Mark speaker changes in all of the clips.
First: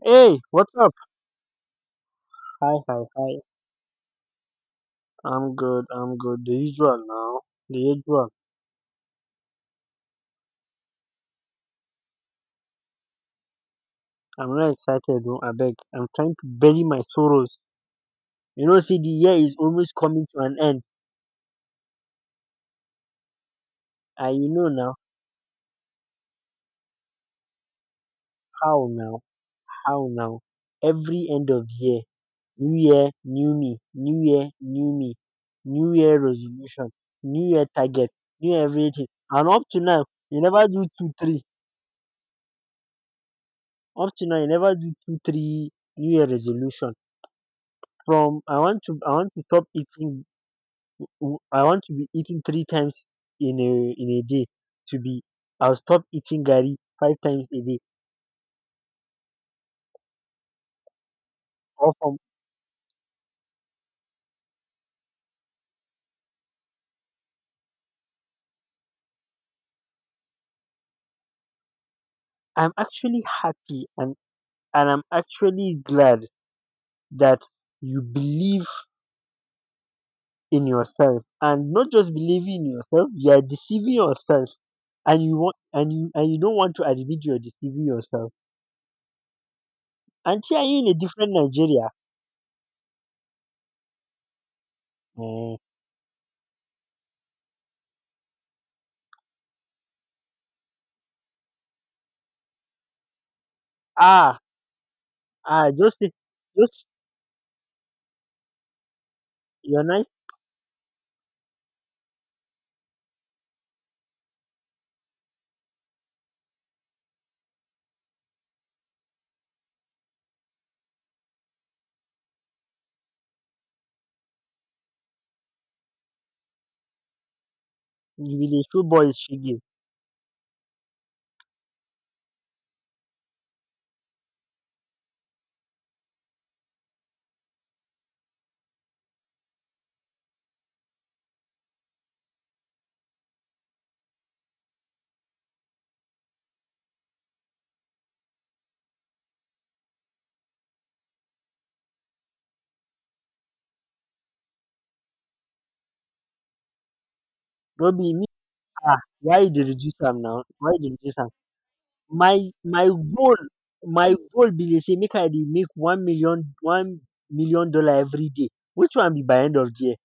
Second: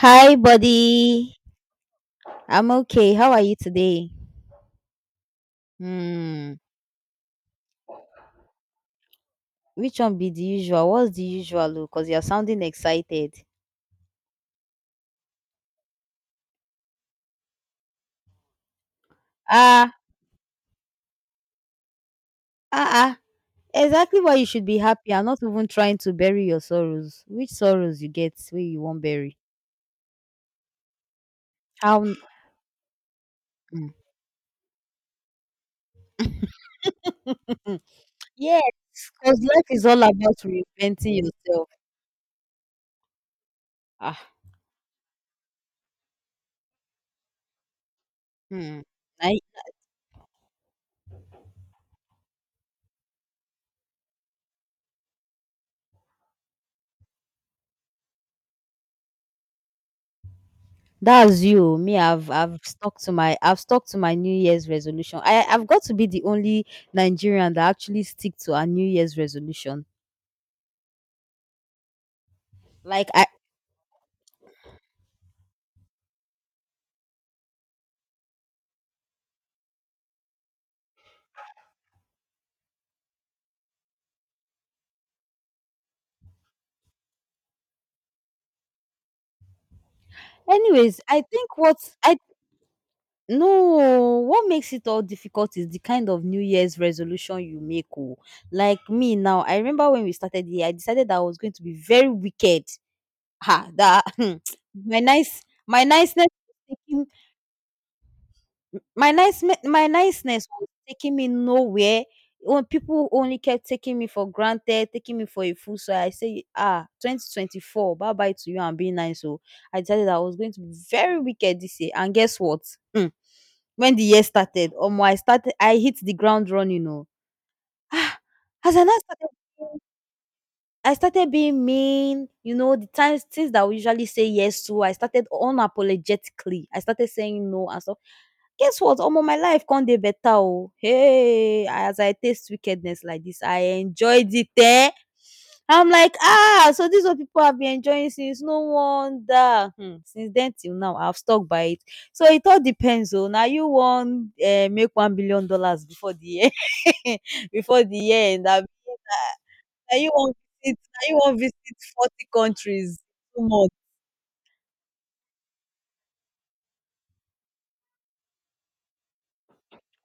Speaker 1: Hi,
Speaker 2: Hey, what's up?
Speaker 1: buddy. I'm
Speaker 2: Hi, hi,
Speaker 1: okay.
Speaker 2: hi.
Speaker 1: How are you today?
Speaker 2: I'm good, I'm good. The
Speaker 1: Hmm.
Speaker 2: usual now. The usual.
Speaker 1: Which one be the usual? What's the usual? Because you're sounding excited.
Speaker 2: I'm not excited, no, I beg. I'm trying to bury my sorrows. You know, see, the year is
Speaker 1: Ah,
Speaker 2: almost coming to an end.
Speaker 1: ah, ah. Exactly
Speaker 2: And
Speaker 1: why you
Speaker 2: you
Speaker 1: should
Speaker 2: know
Speaker 1: be
Speaker 2: now,
Speaker 1: happy. I'm not even trying to bury your sorrows. Which sorrows you get where you
Speaker 2: how
Speaker 1: won't
Speaker 2: now,
Speaker 1: bury?
Speaker 2: how now. Every end of
Speaker 1: How?
Speaker 2: year, new me,
Speaker 1: Mm.
Speaker 2: new year, new me, new year resolution, new year target, new
Speaker 1: Yes,
Speaker 2: everything.
Speaker 1: because
Speaker 2: And up
Speaker 1: life
Speaker 2: to
Speaker 1: is all
Speaker 2: now,
Speaker 1: about
Speaker 2: you never do two,
Speaker 1: reinventing
Speaker 2: three.
Speaker 1: yourself.
Speaker 2: Up
Speaker 1: Ah,
Speaker 2: to now, you never do two, three new year resolution. From I want
Speaker 1: hmm.
Speaker 2: to I
Speaker 1: Nah,
Speaker 2: want to stop eating. I want to be eating three times in a day to be I'll stop eating gari five times a day.
Speaker 1: that's you.
Speaker 2: Or
Speaker 1: Me,
Speaker 2: from
Speaker 1: I've stuck to my New Year's resolution. I've got to be the only Nigerian that actually stick to a New Year's resolution.
Speaker 2: I'm
Speaker 1: Like
Speaker 2: actually
Speaker 1: I
Speaker 2: happy, and I'm actually glad that you believe in yourself, and not just believing in yourself, you are deceiving yourself, and you don't want to admit you're deceiving yourself. And here are you in a
Speaker 1: Anyways, I
Speaker 2: different
Speaker 1: think what
Speaker 2: Nigeria.
Speaker 1: I no, what makes it all difficult
Speaker 2: Eh,
Speaker 1: is the kind of New Year's resolution you make. Oh. Like me now, I remember when we started here, I decided that I was going to be very wicked. Ha, that.
Speaker 2: ah
Speaker 1: my nice
Speaker 2: ah
Speaker 1: my
Speaker 2: just
Speaker 1: niceness
Speaker 2: just
Speaker 1: My nice
Speaker 2: you're
Speaker 1: my
Speaker 2: not.
Speaker 1: niceness was taking me nowhere. When people only kept taking me for granted, taking me for a fool, so I say, "Ah, 2024, bye bye to you and being nice." So I decided I was going to be very wicked this year, and guess what? Hmm, when the year started, omo, I hit the ground running. Oh, ah,
Speaker 2: You be dey
Speaker 1: as
Speaker 2: show
Speaker 1: I now
Speaker 2: boys
Speaker 1: started
Speaker 2: shege.
Speaker 1: I started being mean, the times things that we usually say yes to, I started unapologetically. I started saying no and stuff. Guess what? Omo, my life can't dey better oh. Hey! As I taste wickedness like this, I enjoyed it eh! I'm like ah! So dis one pipu have been enjoying since, no wonder. Hmm, since then till now, I have stuck by it. So it all depends oh. Now you wan make $1 billion dollars before the year before
Speaker 2: No
Speaker 1: the
Speaker 2: be me,
Speaker 1: year end.
Speaker 2: why you dey
Speaker 1: Na
Speaker 2: reduce
Speaker 1: you
Speaker 2: am
Speaker 1: want
Speaker 2: now? Why
Speaker 1: visit
Speaker 2: you dey
Speaker 1: na you
Speaker 2: reduce am?
Speaker 1: want visit 40
Speaker 2: My my
Speaker 1: countries
Speaker 2: goal
Speaker 1: in 2 months.
Speaker 2: my goal be dey sey make I dey make one million one million dollar everyday. Which one be by end of the year?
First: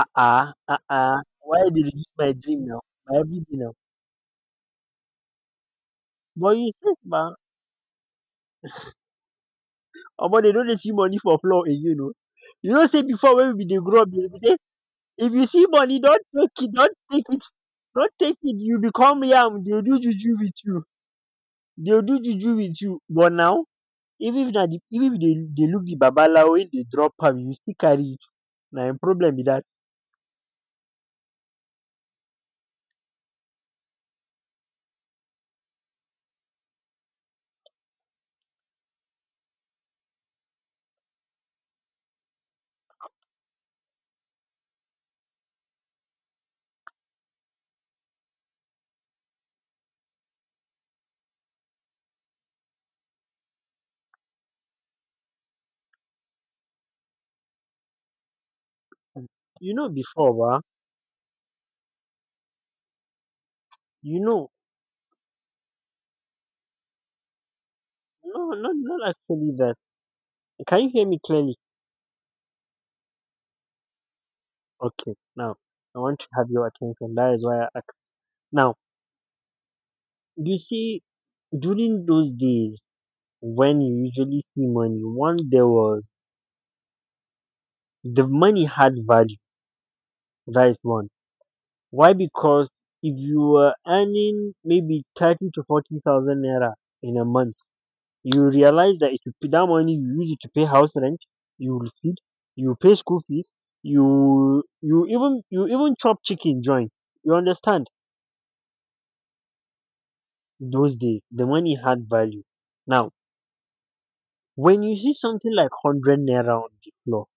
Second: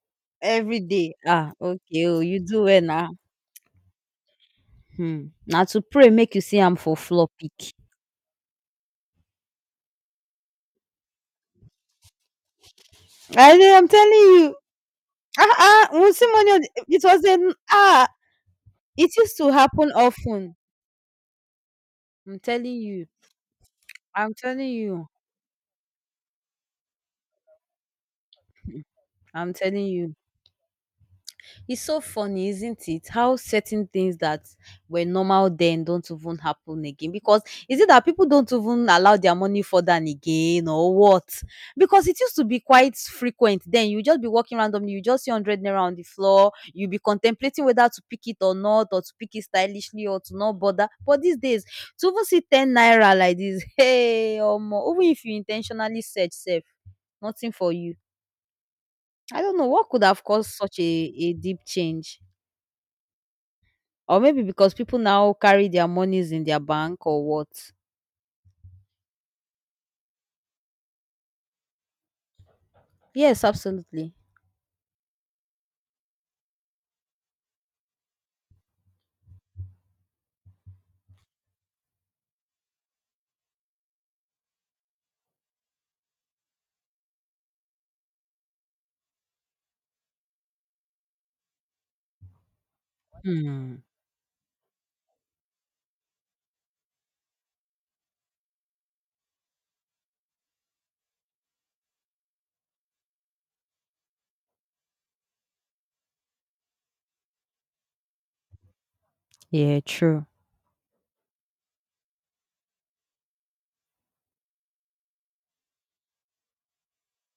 Speaker 2: Ah ah ah
Speaker 1: Everyday.
Speaker 2: ah
Speaker 1: Ah,
Speaker 2: why you dey
Speaker 1: okay
Speaker 2: reduce
Speaker 1: oh,
Speaker 2: my
Speaker 1: you
Speaker 2: dream
Speaker 1: do
Speaker 2: now?
Speaker 1: well now.
Speaker 2: My everyday now.
Speaker 1: Hmm, na to pray make you
Speaker 2: But
Speaker 1: see
Speaker 2: you
Speaker 1: am for
Speaker 2: sef ma,
Speaker 1: floor pick.
Speaker 2: omo dey no dey see money for floor again oh. You know say before when
Speaker 1: I
Speaker 2: we be
Speaker 1: know.
Speaker 2: dey
Speaker 1: I'm
Speaker 2: grow up
Speaker 1: telling
Speaker 2: dey be
Speaker 1: you.
Speaker 2: sey if you
Speaker 1: Ah,
Speaker 2: see
Speaker 1: ah,
Speaker 2: money don take
Speaker 1: Unsimoni,
Speaker 2: it, don
Speaker 1: it was
Speaker 2: take
Speaker 1: a,
Speaker 2: it,
Speaker 1: ah,
Speaker 2: don take it. You
Speaker 1: it
Speaker 2: become
Speaker 1: used to
Speaker 2: yam, dey
Speaker 1: happen
Speaker 2: do juju with
Speaker 1: often.
Speaker 2: you. dey do
Speaker 1: I'm
Speaker 2: juju with
Speaker 1: telling
Speaker 2: you
Speaker 1: you.
Speaker 2: but now,
Speaker 1: I'm
Speaker 2: even if na
Speaker 1: telling
Speaker 2: the
Speaker 1: you.
Speaker 2: even if they they look, the babalawo im dey drop am, you still carry it. Na im problem be
Speaker 1: I'm
Speaker 2: that.
Speaker 1: telling you. It's so funny, isn't it? How certain things that were normal then don't even happen again. Because is it that people don't even allow their money for than again or what? Because it used to be quite frequent. Then you just be walking randomly, you just see 100 naira on the floor, you be contemplating whether to pick it or not, or to pick it stylishly or to not bother. But these days, to even see 10 naira like this, hey, or more, even if you intentionally search, safe, nothing for you. I don't know
Speaker 2: You know
Speaker 1: what could have
Speaker 2: before
Speaker 1: caused
Speaker 2: ba,
Speaker 1: such a deep change.
Speaker 2: you
Speaker 1: Or maybe
Speaker 2: know
Speaker 1: because people now carry their monies in their bank or what?
Speaker 2: no, not actually that. Can you hear me clearly?
Speaker 1: Yes, absolutely.
Speaker 2: Okay, now I want to have your attention. That is why I ask. Now, you see, during those days when you usually see money, one, there was the money had value, that is one. Why? Because if you were
Speaker 1: Hmm.
Speaker 2: earning maybe thirty to forty thousand naira in a month, you realize that if you put that money, you use it to pay house rent, you will feed, you pay school fees, you even chop chicken joint. You understand?
Speaker 1: Yeah, true.
Speaker 2: Those days, the money had value. Now, when you see something like 100 naira on the floor,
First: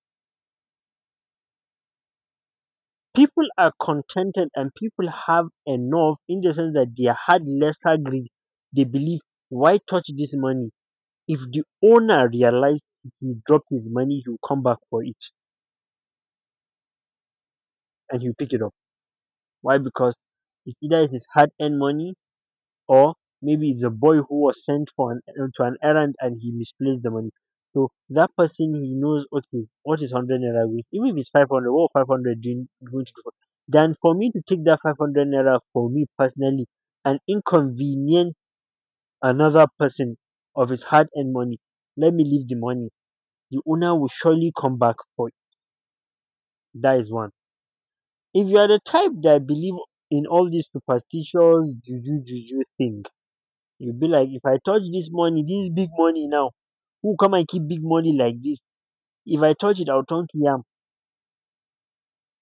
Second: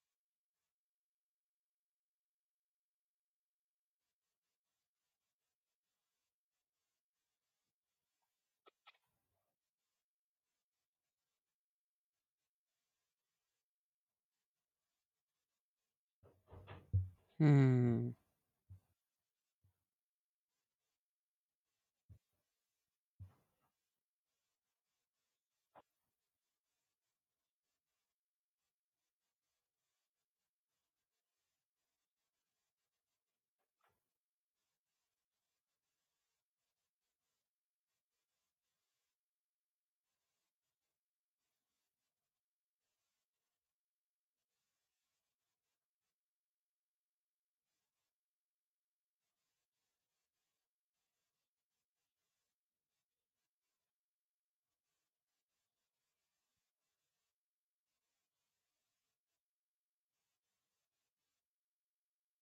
Speaker 2: people are contented and people have enough, in the sense that they had lesser greed. They believe, why touch this money? If the owner realized if he dropped his money, he will come back for it and he'll pick it up. Why? Because it either is his hard-earned money, or maybe it's a boy who was sent for an to an errand and he misplaced the money. So that person, he knows, okay, what is 100 naira going? Even if it's 500, what 500 doing going to do? Than for me to take that 500 naira for me personally and inconvenience another person of his hard-earned money. Let me leave the money. The owner will surely come back for. That is one. If you are the type that believe in all these superstitious juju juju thing, you'll be like, if I touch this money, this big money now, who come and keep big money like this? If I touch it, I'll turn to yam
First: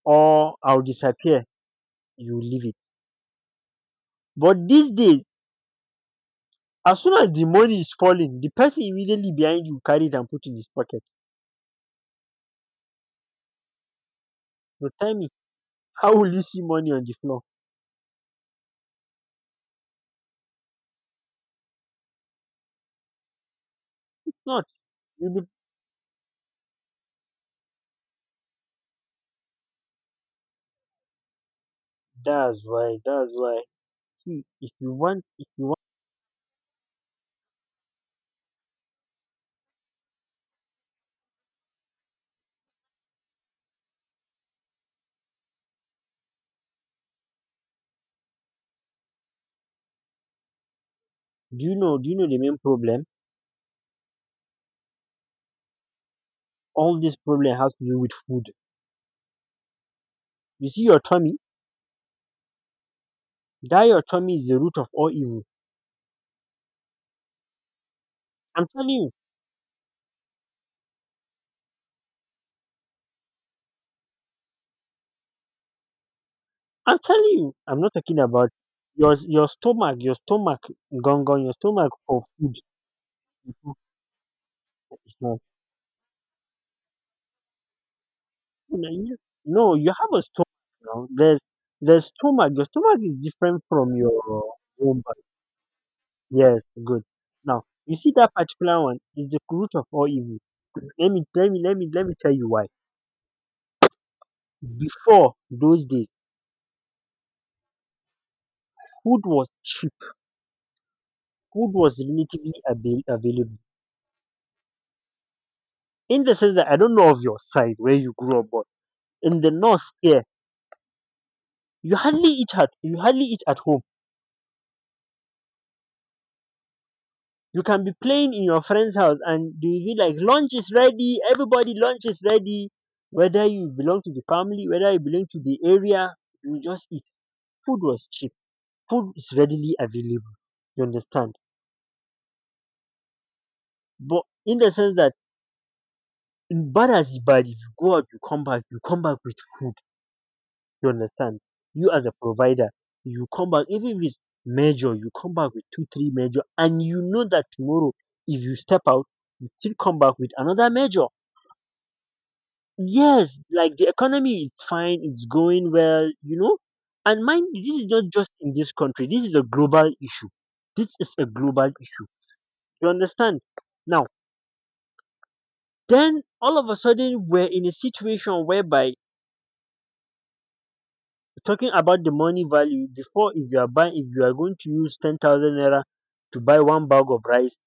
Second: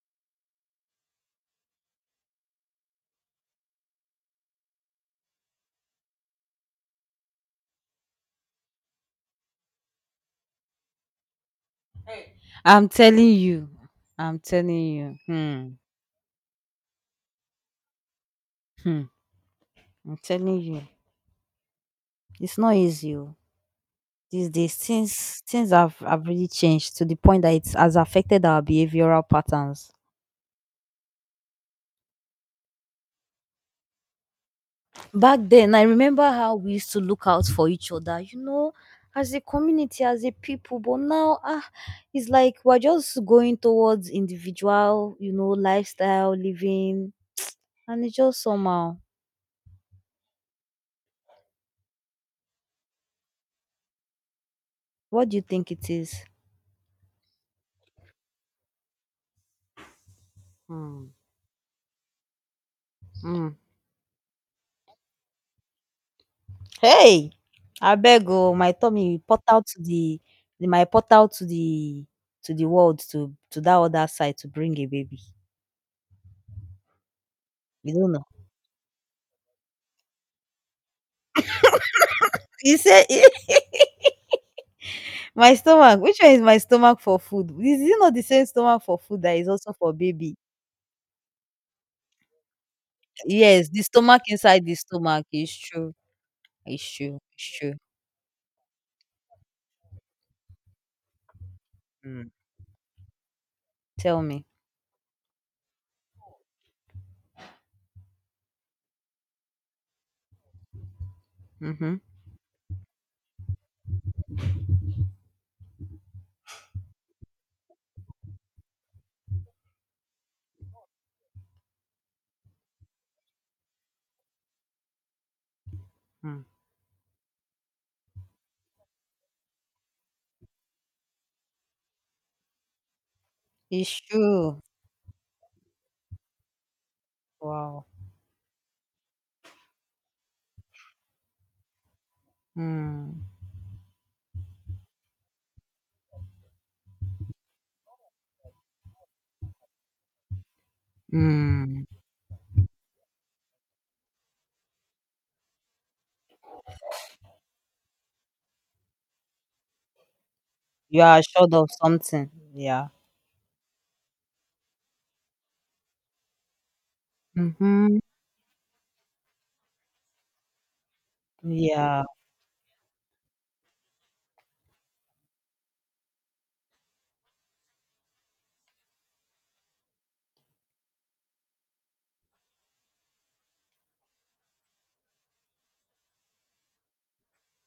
Speaker 2: or I'll disappear. You leave it. But these days, as soon as the money is falling, the person immediately behind you carry it and put in his pocket.
Speaker 1: I'm telling you. I'm telling
Speaker 2: So tell
Speaker 1: you.
Speaker 2: me,
Speaker 1: Hmm.
Speaker 2: how will you see money on the floor?
Speaker 1: Hmm. I'm telling you. It's not easy oh. These
Speaker 2: Not.
Speaker 1: days,
Speaker 2: You
Speaker 1: things
Speaker 2: be,
Speaker 1: things have really changed to the point that it has affected our behavioral patterns.
Speaker 2: that's why. That's why. See,
Speaker 1: Back
Speaker 2: if you
Speaker 1: then,
Speaker 2: want,
Speaker 1: I remember how we used to look out for each other, you know, as a community, as a people. But now, ah, it's like we're just going towards individual, you know, lifestyle, living, and it's just somehow.
Speaker 2: do you know? Do you know the main problem?
Speaker 1: What do you think it is?
Speaker 2: All this problem has to do with food. You see your
Speaker 1: Mm,
Speaker 2: tummy,
Speaker 1: mm.
Speaker 2: that your tummy is the root of all evil.
Speaker 1: Hey, I beg oh,
Speaker 2: I'm
Speaker 1: my
Speaker 2: telling you,
Speaker 1: tummy put out to the my put out to the world to that other side to bring a baby.
Speaker 2: I'm telling you, I'm not
Speaker 1: You don't
Speaker 2: talking
Speaker 1: know.
Speaker 2: about your stomach, your stomach gone, your stomach for food.
Speaker 1: He said.
Speaker 2: Is not-
Speaker 1: My stomach, which one is my stomach for food? Is it not the same
Speaker 2: you
Speaker 1: stomach for
Speaker 2: you-
Speaker 1: food that is also
Speaker 2: No, you
Speaker 1: for
Speaker 2: have a
Speaker 1: baby?
Speaker 2: stomach now. There's stomach. Your stomach is different
Speaker 1: Yes, the
Speaker 2: from
Speaker 1: stomach
Speaker 2: your
Speaker 1: inside the
Speaker 2: own body.
Speaker 1: stomach. Is true.
Speaker 2: Yes,
Speaker 1: It's
Speaker 2: good.
Speaker 1: true. It's
Speaker 2: Now,
Speaker 1: true.
Speaker 2: you see, that particular one is the root of all evil. Let me
Speaker 1: Mm.
Speaker 2: tell you why.
Speaker 1: Tell me.
Speaker 2: Before, those days, food was cheap. Food was
Speaker 1: Mhm.
Speaker 2: relatively available. In the sense that, I don't know of your side where you grew up, but in the north here, you hardly eat at you hardly eat at home.
Speaker 1: Mm.
Speaker 2: You can be playing in your friend's house and they will be like, lunch is ready, everybody, lunch is ready. Whether you
Speaker 1: It's
Speaker 2: belong to the
Speaker 1: true.
Speaker 2: family, whether you belong to the area, you just eat. Food
Speaker 1: Wow.
Speaker 2: was cheap. Food is readily available. You understand?
Speaker 1: Mm.
Speaker 2: But in the sense that, in bad as bad, if you go out, you come back, with food. You understand?
Speaker 1: Mm.
Speaker 2: You, as a provider, you come back, even if it's major, you come back with two, three major, and you know that tomorrow, if you step out, you still come back with another
Speaker 1: You
Speaker 2: major.
Speaker 1: are assured of something. Yeah.
Speaker 2: Yes, like the economy is fine, it's going well, you know. And mind you, this is
Speaker 1: Mhm.
Speaker 2: not just in this country, this is a global issue. This is a global
Speaker 1: Yeah.
Speaker 2: issue. You understand? Now, then all of a sudden, we're in a situation whereby, talking about the money value, before, if you are going to use 10,000 naira to buy one bag of rice,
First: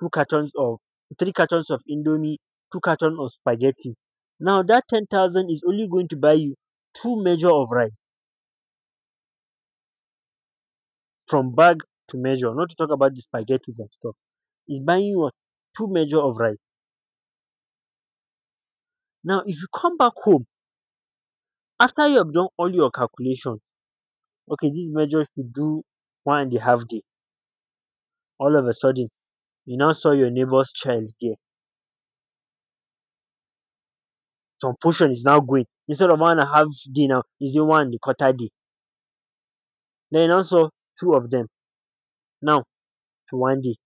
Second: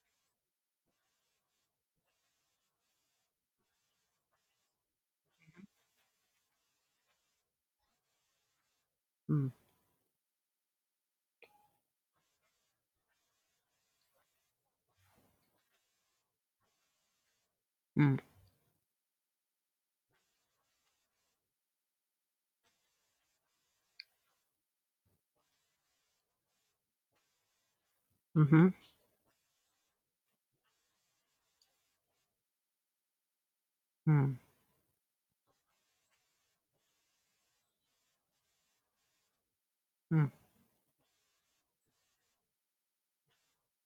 Speaker 2: two cartons of, three cartons of indomie, two cartons of spaghetti. Now that 10,000 is only going to buy you two measure of rice,
Speaker 1: Mm.
Speaker 2: from bag to measure, not to talk about the spaghetti and stuff. It's buying you what? Two measure of rice.
Speaker 1: Mm.
Speaker 2: Now, if you come back home, after you have done all your calculation, okay, this measure should do 1.5 day. All of
Speaker 1: Mhm.
Speaker 2: a sudden, you now saw your neighbor's child there,
Speaker 1: Mm.
Speaker 2: some portion is now going, instead of 1.5 day, now is doing one and a quarter day, then
Speaker 1: Mm.
Speaker 2: also two of them now to one day.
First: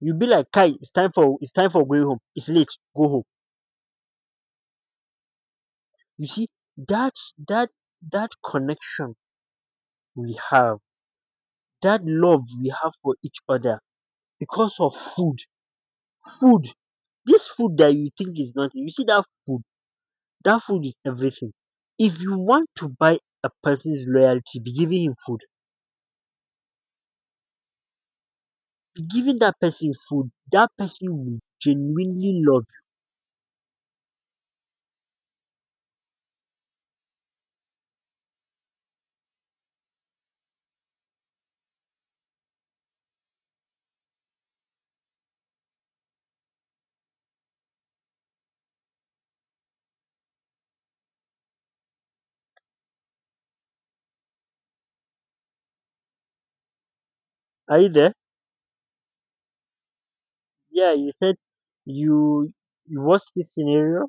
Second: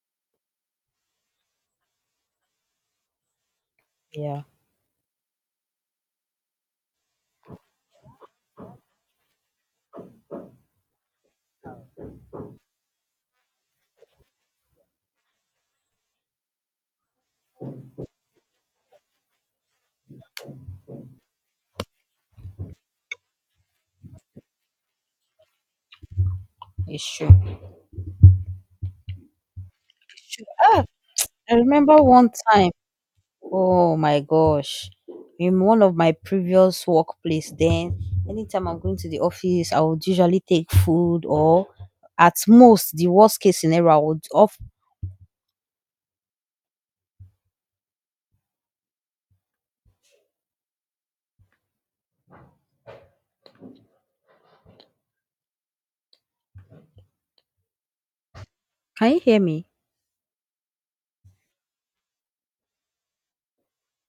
Speaker 2: You be like, kai, it's time for going home, it's late. Go home.
Speaker 1: Yeah.
Speaker 2: You see, that's that connection we have, that love we have for each other, because of food. Food, this food that you think is nothing, you see that food, that food is everything. If you want to buy a person's loyalty, be giving him food.
Speaker 1: It's true.
Speaker 2: Be giving that person
Speaker 1: It's
Speaker 2: food,
Speaker 1: true.
Speaker 2: that person will
Speaker 1: I remember one
Speaker 2: genuinely love
Speaker 1: time. Oh my gosh. In one of my previous workplace then, anytime I'm going to the office, I would usually take food or at most the worst case scenario, I would off.
Speaker 2: you. Are you there?
Speaker 1: Can you hear me?
Speaker 2: Yeah, you said, you, you worst case scenario?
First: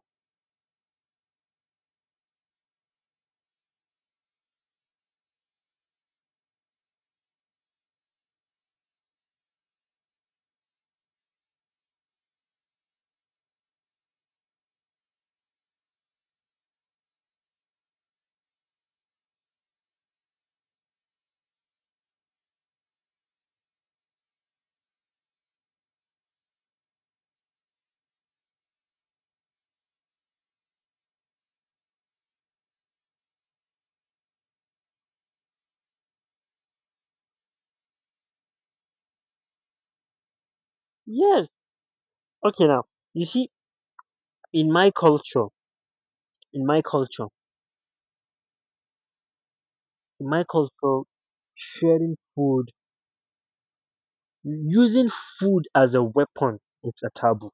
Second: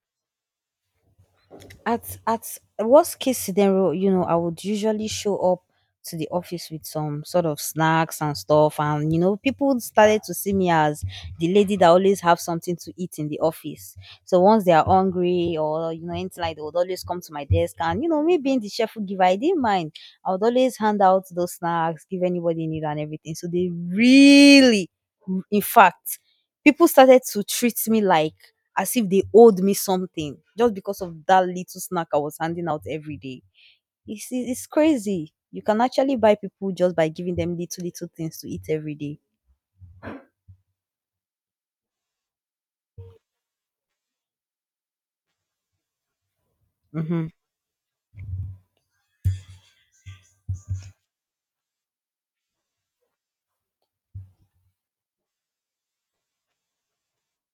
Speaker 1: at worst case scenario, you know, I would usually show up to the office with some sort of snacks and stuff, and you know, people started to see me as the lady that always have something to eat in the office. So once they are hungry or you know anything like, they would always come to my desk, and you know, me being the cheerful giver, I didn't mind. I would always hand out those snacks, give anybody need and everything. So they really, in fact, people started to treat me like as if they owed me something just because of that little snack I was handing out every day. It's crazy. You can actually buy people just by giving them little, little things to eat every day.
Speaker 2: Yes. Okay, now, you see, in my culture, in my culture,
Speaker 1: Mm-hmm.
Speaker 2: in my culture, sharing food, using food as a weapon, it's a taboo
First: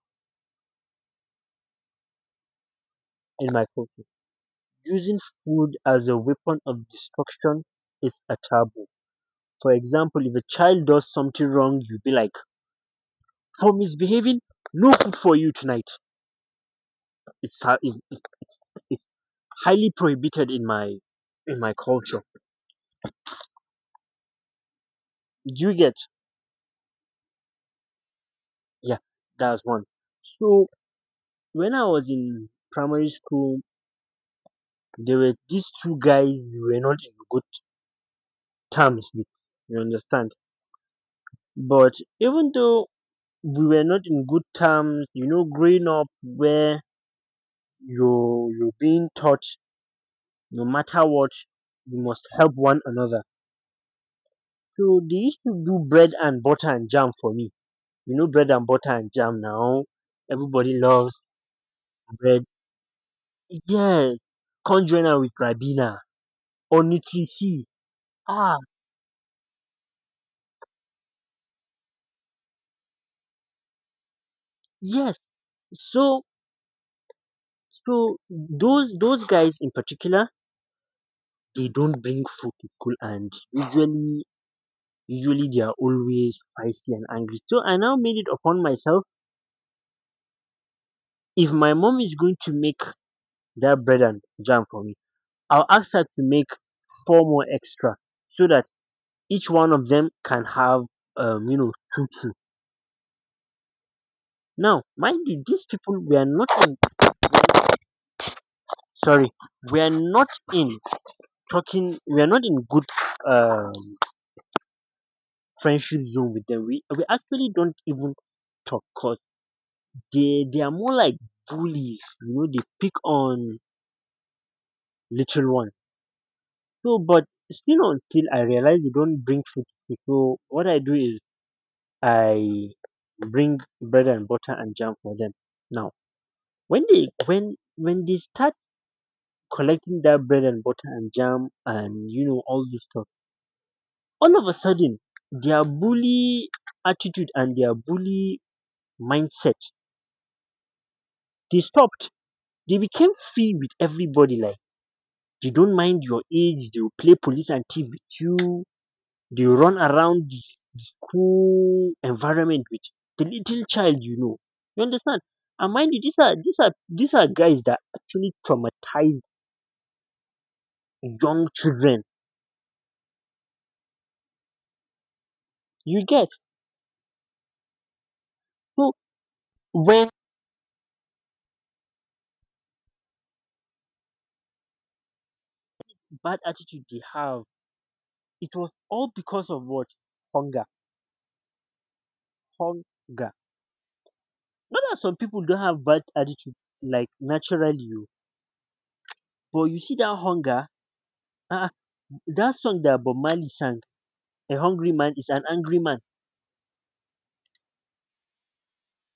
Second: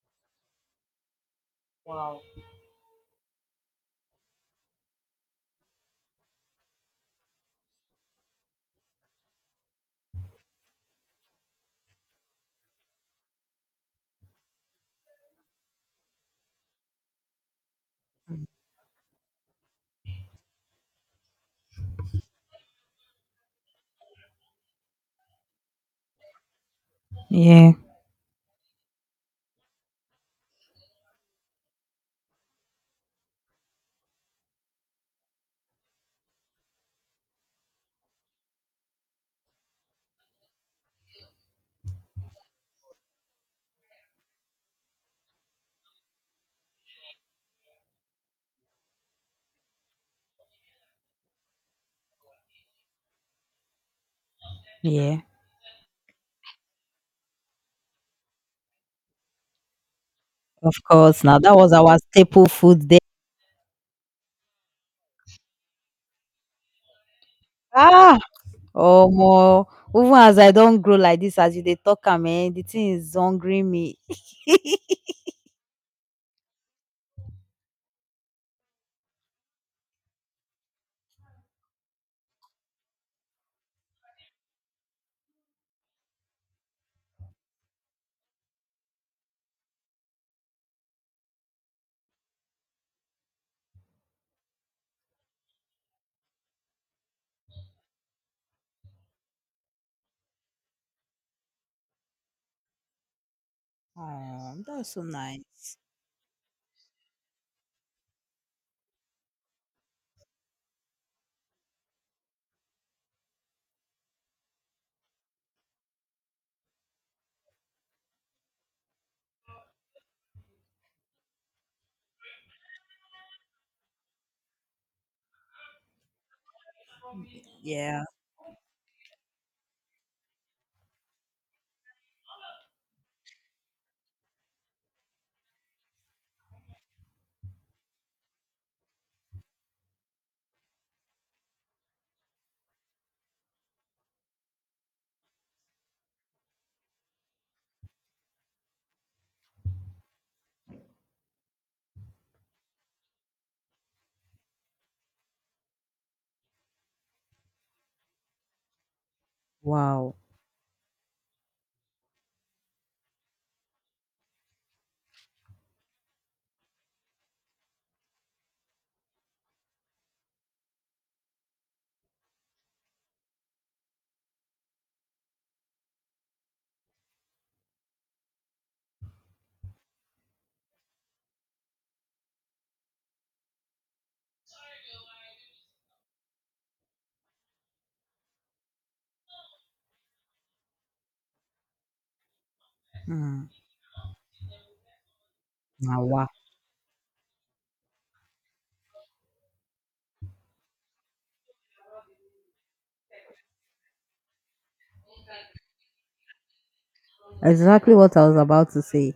Speaker 1: Wow.
Speaker 2: in my culture. Using food as a weapon of destruction, it's a taboo. For example, if a child does something wrong, you'd be like, for misbehaving, no food for you tonight. It's ha- it's highly prohibited in my culture. You get?
Speaker 1: Yeah,
Speaker 2: Yeah, that's one. So when I was in primary school, there were these two guys we were not in good terms with. You understand? But even though we were not in good terms, you know, growing up where you're being taught, no matter what, you must help one another. So they
Speaker 1: yeah,
Speaker 2: used to do bread and butter and jam for me. You know bread and butter and jam now. Everybody
Speaker 1: of
Speaker 2: loves
Speaker 1: course. Now that was our staple
Speaker 2: bread.
Speaker 1: food there.
Speaker 2: Yes. Come with Ribena or Nutri-C.
Speaker 1: Ah,
Speaker 2: Ah,
Speaker 1: oh more. Even as I don't grow like this, as you they talk, man, the thing is hungry me.
Speaker 2: yes. So so those guys in particular, they don't bring food to school, and usually they are always feisty and angry. So I now made it upon myself, if my mom is going to make that bread and jam for me, I'll ask her to make four more extra so that each one of them can have, two two.
Speaker 1: Oh,
Speaker 2: Now,
Speaker 1: that's so
Speaker 2: mind you, these
Speaker 1: nice.
Speaker 2: people were not in, sorry, were not in, talking, we are not in good um friendship zone with them. We actually don't even talk, because they are more like bullies, you know, they pick on little ones. So, but still,
Speaker 1: Yeah.
Speaker 2: until I realize they don't bring food to me. So what I do is I bring bread and butter and jam for them. Now, when they start collecting that bread and butter and jam, and, you know, all this stuff. All of a sudden, their bully attitude and their bully mindset, they stopped. They became free with everybody. Like, they don't mind your age. They will play police and thief with you. They run
Speaker 1: Wow.
Speaker 2: around the school environment with the little child. You know, you understand. And mind you, these are guys that actually traumatize young children. You get so when bad attitude they have, it was all because of what? Hunger. Hunger. Not
Speaker 1: Mm.
Speaker 2: that some people don't have
Speaker 1: Ah,
Speaker 2: bad
Speaker 1: wow.
Speaker 2: attitude, like naturally, you. But you see that hunger, uh, that song that Bob Marley sang, A Hungry Man is an Angry Man.
Speaker 1: Exactly what I was about to say.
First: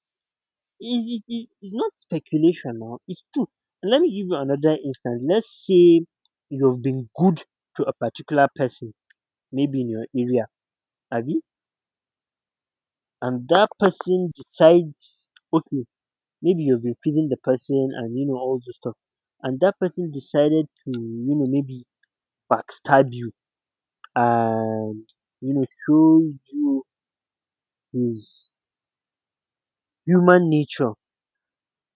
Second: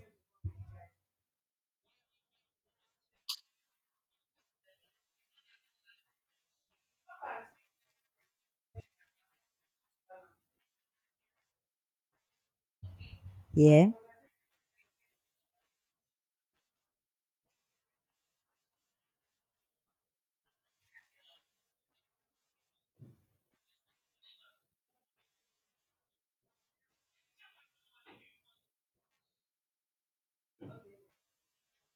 Speaker 2: It's not speculation now, it's true. And let me give you another instance. Let's say you've been good to a particular person, maybe in your area, have you? And that
Speaker 1: Yeah.
Speaker 2: person decides, okay, maybe you've been feeding the person and you know all the stuff and that person decided to you know maybe backstab you and you know show you his human nature.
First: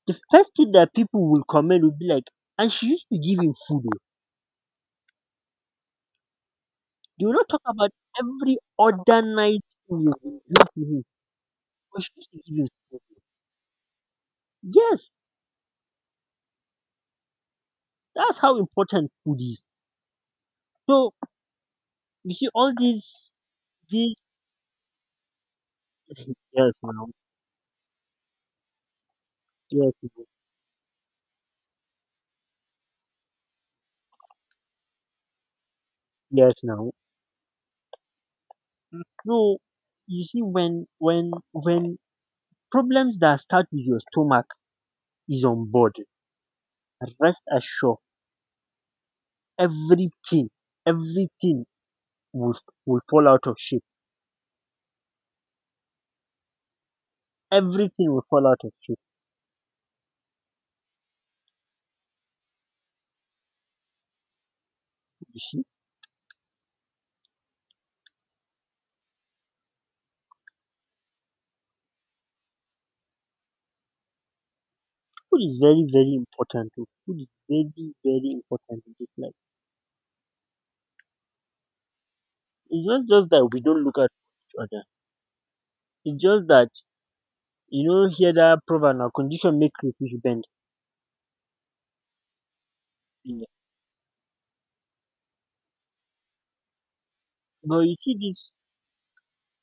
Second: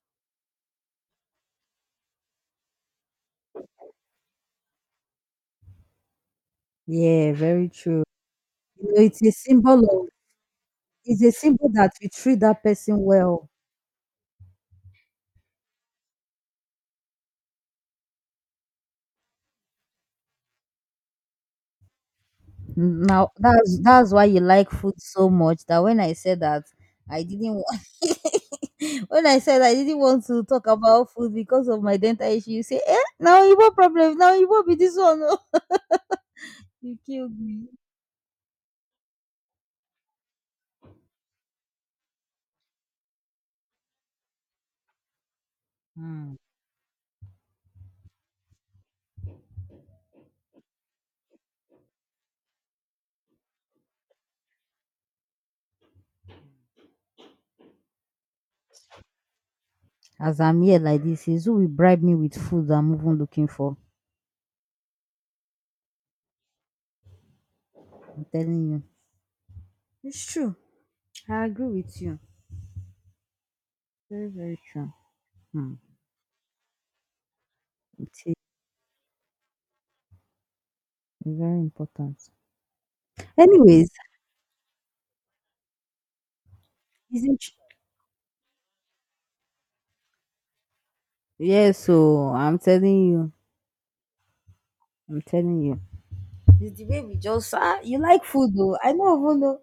Speaker 2: The first thing that people will comment will be like, "And she used to give him food oh." They will
Speaker 1: Yeah,
Speaker 2: not talk
Speaker 1: very
Speaker 2: about
Speaker 1: true.
Speaker 2: every
Speaker 1: You know,
Speaker 2: other night thing you've been to him,
Speaker 1: it's a symbol that
Speaker 2: but
Speaker 1: you
Speaker 2: she used to
Speaker 1: treat
Speaker 2: give
Speaker 1: that
Speaker 2: him,
Speaker 1: person well.
Speaker 2: yes, that's how important food is. So you see all
Speaker 1: N-
Speaker 2: these
Speaker 1: Now that's
Speaker 2: these
Speaker 1: why you like food so much. That when I said that
Speaker 2: yes now,
Speaker 1: I didn't wa-, when I said I didn't
Speaker 2: yes,
Speaker 1: want to talk about food because of my dental issue, you say, eh, now you want problem, now you won't be this one oh."
Speaker 2: yes now.
Speaker 1: You killed me.
Speaker 2: So you see, when when problems that start with your stomach is on board,
Speaker 1: Hmm.
Speaker 2: rest assured, everything, everything will will fall out of shape. Everything will fall out of shape.
Speaker 1: As I'm here like this, is who will bribe me with food I'm even looking for.
Speaker 2: You see,
Speaker 1: I'm telling you. It's true. I agree with you. Very, very true.
Speaker 2: food is
Speaker 1: Hmm.
Speaker 2: very very important oh. Food is very
Speaker 1: It
Speaker 2: very
Speaker 1: is
Speaker 2: important in this life.
Speaker 1: very important.
Speaker 2: It's not just that we don't
Speaker 1: Anyways,
Speaker 2: look at each other. It's just that
Speaker 1: isn't sh-,
Speaker 2: you know hear that proverb now, condition make crayfish bend.
Speaker 1: yes, so I'm telling you,
Speaker 2: Yeah.
Speaker 1: I'm telling you. It's the way we just,
Speaker 2: But you
Speaker 1: you
Speaker 2: see
Speaker 1: like
Speaker 2: this.
Speaker 1: food though. I don't even know.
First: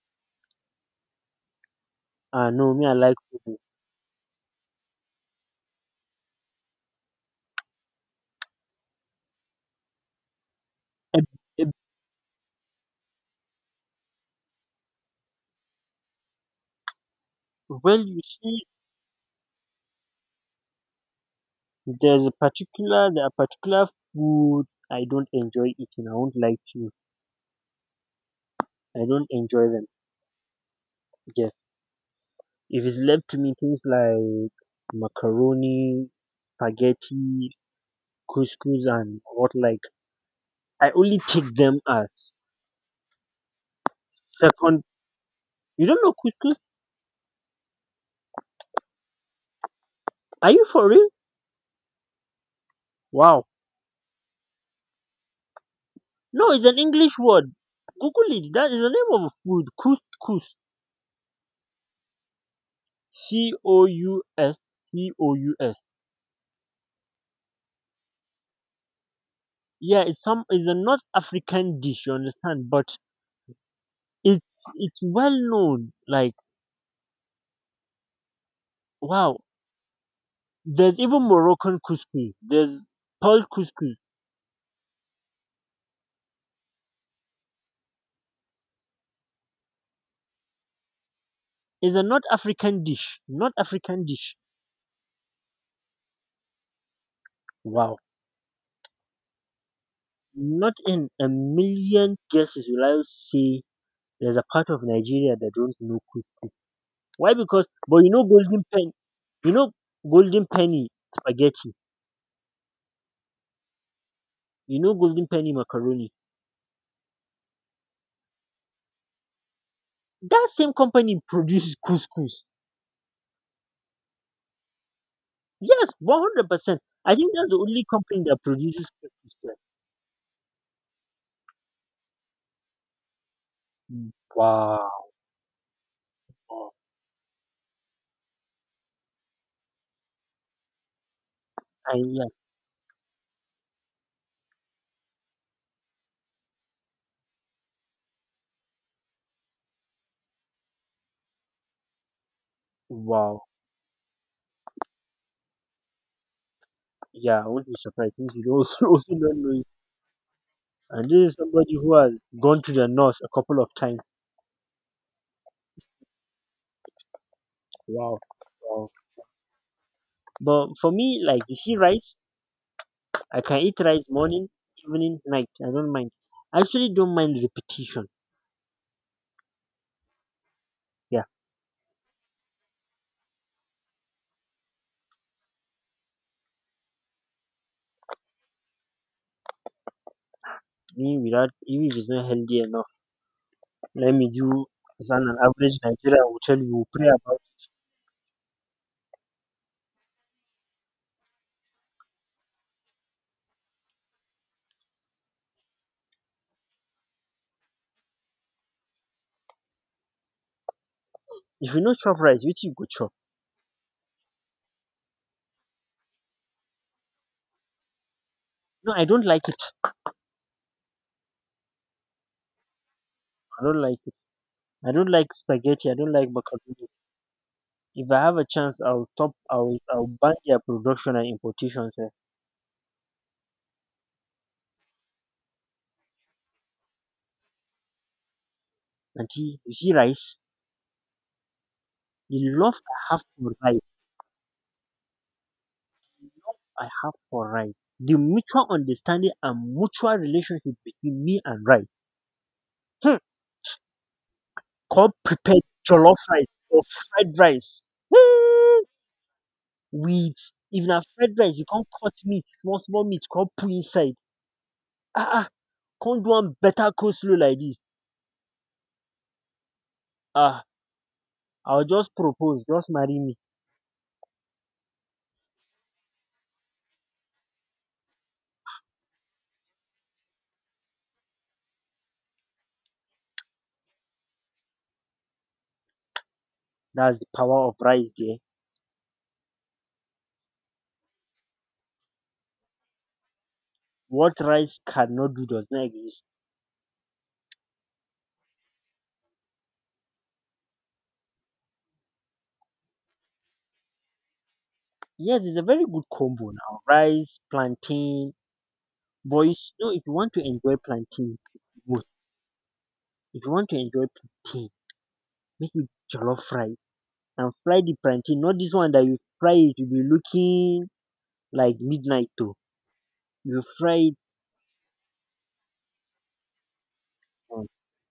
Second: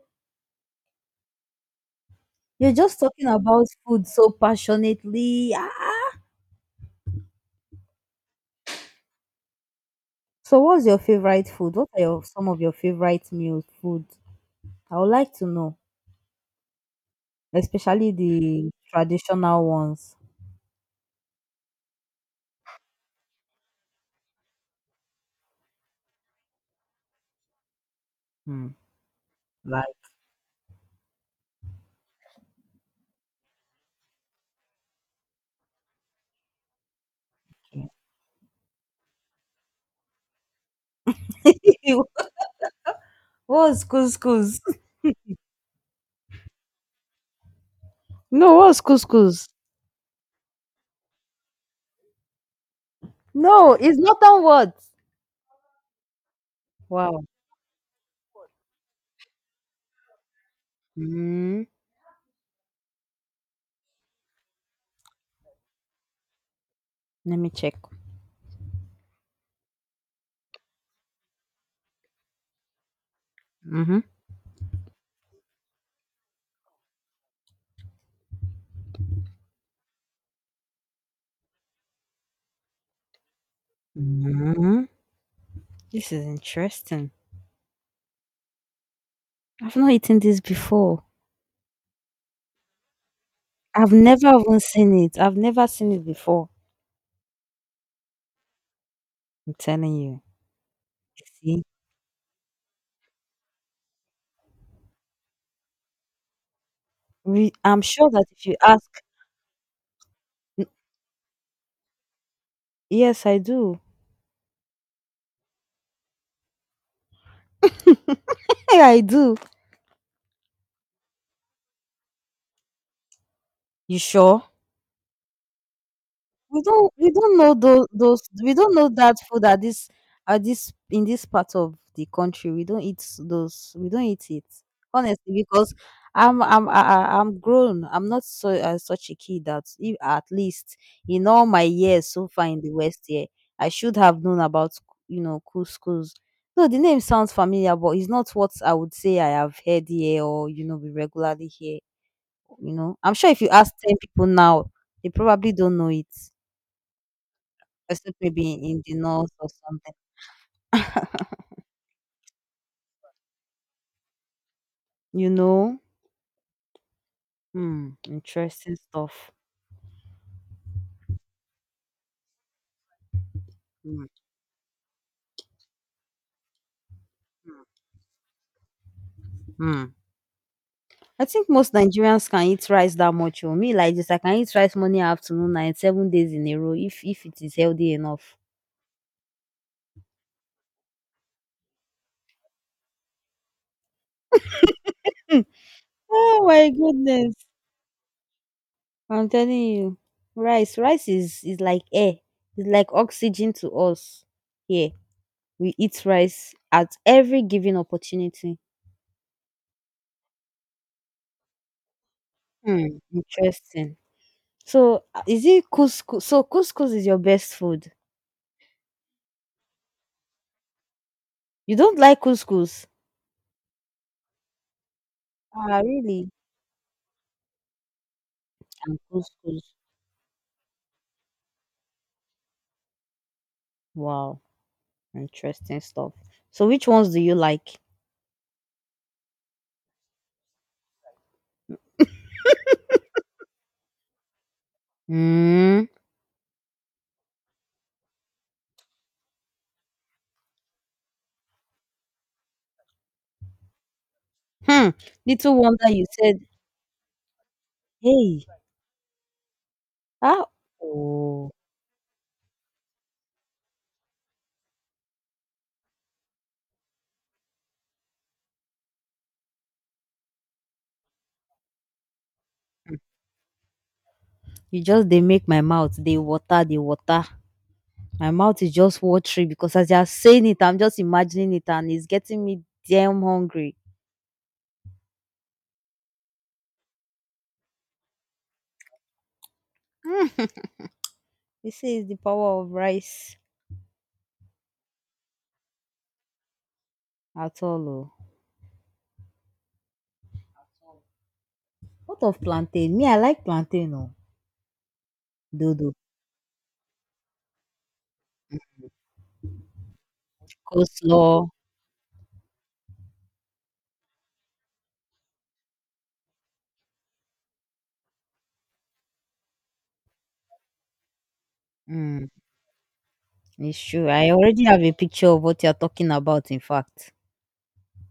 Speaker 2: Ah no,
Speaker 1: You're
Speaker 2: me I
Speaker 1: just
Speaker 2: like
Speaker 1: talking
Speaker 2: food oh.
Speaker 1: about food so passionately. Ah. So what's your
Speaker 2: Eb-
Speaker 1: favorite
Speaker 2: eb-
Speaker 1: food? What are your some of your favorite meals food? I would like to know,
Speaker 2: well,
Speaker 1: especially
Speaker 2: you see,
Speaker 1: the traditional ones.
Speaker 2: there's a particular, there are particular food I don't enjoy eating. I won't lie to you.
Speaker 1: Hmm.
Speaker 2: I don't enjoy
Speaker 1: Like,
Speaker 2: them. Yes, if it's left to me, things like macaroni, spaghetti, couscous, and what like, I only take them as
Speaker 1: what's couscous?
Speaker 2: second. You don't know couscous?
Speaker 1: No, what's couscous?
Speaker 2: Are you for real? Wow.
Speaker 1: No, it's not on what.
Speaker 2: No, it's an English
Speaker 1: Wow.
Speaker 2: word. Google it. That is the name of a food. Couscous.
Speaker 1: Mm,
Speaker 2: C O U S C O U S.
Speaker 1: let me check.
Speaker 2: Yeah, it's some. It's a North African dish. You understand, but it's well known. Like wow, there's even Moroccan couscous. There's Paul couscous.
Speaker 1: Mm-hmm. This is interesting. I've not eaten this before.
Speaker 2: It's a North African dish. North
Speaker 1: I've
Speaker 2: African
Speaker 1: never
Speaker 2: dish.
Speaker 1: even seen it. I've never seen it before.
Speaker 2: Wow.
Speaker 1: I'm telling you.
Speaker 2: Not in
Speaker 1: You
Speaker 2: a
Speaker 1: see?
Speaker 2: million guesses will I say there's a part of Nigeria that don't know couscous. Why?
Speaker 1: We,
Speaker 2: Because
Speaker 1: I'm
Speaker 2: but
Speaker 1: sure
Speaker 2: you know
Speaker 1: that if you
Speaker 2: golden pen,
Speaker 1: ask,
Speaker 2: you know golden penny spaghetti.
Speaker 1: yes, I do.
Speaker 2: You know golden penny macaroni.
Speaker 1: I do.
Speaker 2: That same company produces couscous.
Speaker 1: You sure?
Speaker 2: Yes, one hundred
Speaker 1: We
Speaker 2: percent.
Speaker 1: don't we
Speaker 2: I think
Speaker 1: don't
Speaker 2: that's
Speaker 1: know
Speaker 2: the only company that produces
Speaker 1: that food
Speaker 2: couscous.
Speaker 1: at this in this part of the country. We don't eat those. We don't
Speaker 2: Mm.
Speaker 1: eat it
Speaker 2: Wow,
Speaker 1: honestly because I'm I'm
Speaker 2: wow,
Speaker 1: I, I- I'm grown. I'm not so such a kid that if at least in all my years
Speaker 2: and yeah,
Speaker 1: so far in the West here, I should have known about you know couscous. No, the name sounds familiar, but it's not what I would say I have heard here or you know we regularly hear. You know, I'm sure if
Speaker 2: wow,
Speaker 1: you ask 10 people now, they probably don't know it.
Speaker 2: yeah, I won't be surprised
Speaker 1: Except
Speaker 2: since you
Speaker 1: maybe in
Speaker 2: also
Speaker 1: the
Speaker 2: also
Speaker 1: north
Speaker 2: don't
Speaker 1: or
Speaker 2: know it.
Speaker 1: something,
Speaker 2: And this is somebody who has gone to the north a couple of times.
Speaker 1: you know? Hmm,
Speaker 2: Wow,
Speaker 1: interesting
Speaker 2: wow.
Speaker 1: stuff.
Speaker 2: But for me, like you see, rice, I can eat rice
Speaker 1: Hmm.
Speaker 2: morning, evening, night. I don't mind. I actually don't mind repetition.
Speaker 1: Mm.
Speaker 2: Yeah,
Speaker 1: I think most Nigerians can eat rice that much oh. Me like this, I can eat rice morning, afternoon, night, 7 days in a row if it is healthy enough.
Speaker 2: me without even if it's not healthy enough. Let me do. As an
Speaker 1: Hmm.
Speaker 2: average Nigerian will
Speaker 1: Oh
Speaker 2: tell
Speaker 1: my
Speaker 2: you, pray
Speaker 1: goodness!
Speaker 2: about.
Speaker 1: I'm telling you, rice is like air. It's like oxygen to us. Here, we eat rice at every given opportunity.
Speaker 2: If you know chop rice, which you go
Speaker 1: Hmm,
Speaker 2: chop.
Speaker 1: interesting. So, is it couscous? So, couscous is your best food.
Speaker 2: No, I don't like it.
Speaker 1: You don't like couscous?
Speaker 2: I don't like it. I don't like
Speaker 1: Ah,
Speaker 2: spaghetti. I don't
Speaker 1: really?
Speaker 2: like macaroni. If I have a chance,
Speaker 1: And
Speaker 2: I'll top,
Speaker 1: couscous.
Speaker 2: I'll ban their production and importation, sir.
Speaker 1: Wow, interesting stuff. So which ones do you like?
Speaker 2: Auntie, you see rice? The love I have for rice,
Speaker 1: Mm.
Speaker 2: I have for rice. The mutual understanding and mutual relationship between me and rice. Hmm.
Speaker 1: Hmm.
Speaker 2: Called
Speaker 1: Little
Speaker 2: prepared
Speaker 1: wonder you
Speaker 2: jollof
Speaker 1: said,
Speaker 2: rice or fried rice.
Speaker 1: hey,
Speaker 2: Hmm. With,
Speaker 1: ah,
Speaker 2: if na fried
Speaker 1: oh,
Speaker 2: rice, you can't cut meat, small, small meat, can't put inside. Ah, ah, can't do one better coleslaw like this. Ah, I'll just propose, just marry me.
Speaker 1: you just they make my mouth, they water. My mouth is just watery because as you're saying it, I'm just imagining it and it's getting me damn hungry.
Speaker 2: That's the power of rice there.
Speaker 1: Mm. They say it's the power of rice
Speaker 2: What rice cannot do does not exist.
Speaker 1: at all. Oh. What of plantain? Me, I like plantain, oh.
Speaker 2: Yes, it's a very
Speaker 1: Dodo.
Speaker 2: good combo now. Rice, plantain, boys. No, if you want to enjoy plantain
Speaker 1: Coleslaw.
Speaker 2: most, if you want to enjoy plantain, make it jollof rice and fry the plantain. Not this one that you fry it, you be looking like midnight
Speaker 1: Mm.
Speaker 2: too. You
Speaker 1: It's
Speaker 2: fry
Speaker 1: true.
Speaker 2: it
Speaker 1: I already have a picture of what you're talking about, in fact.
Speaker 2: um,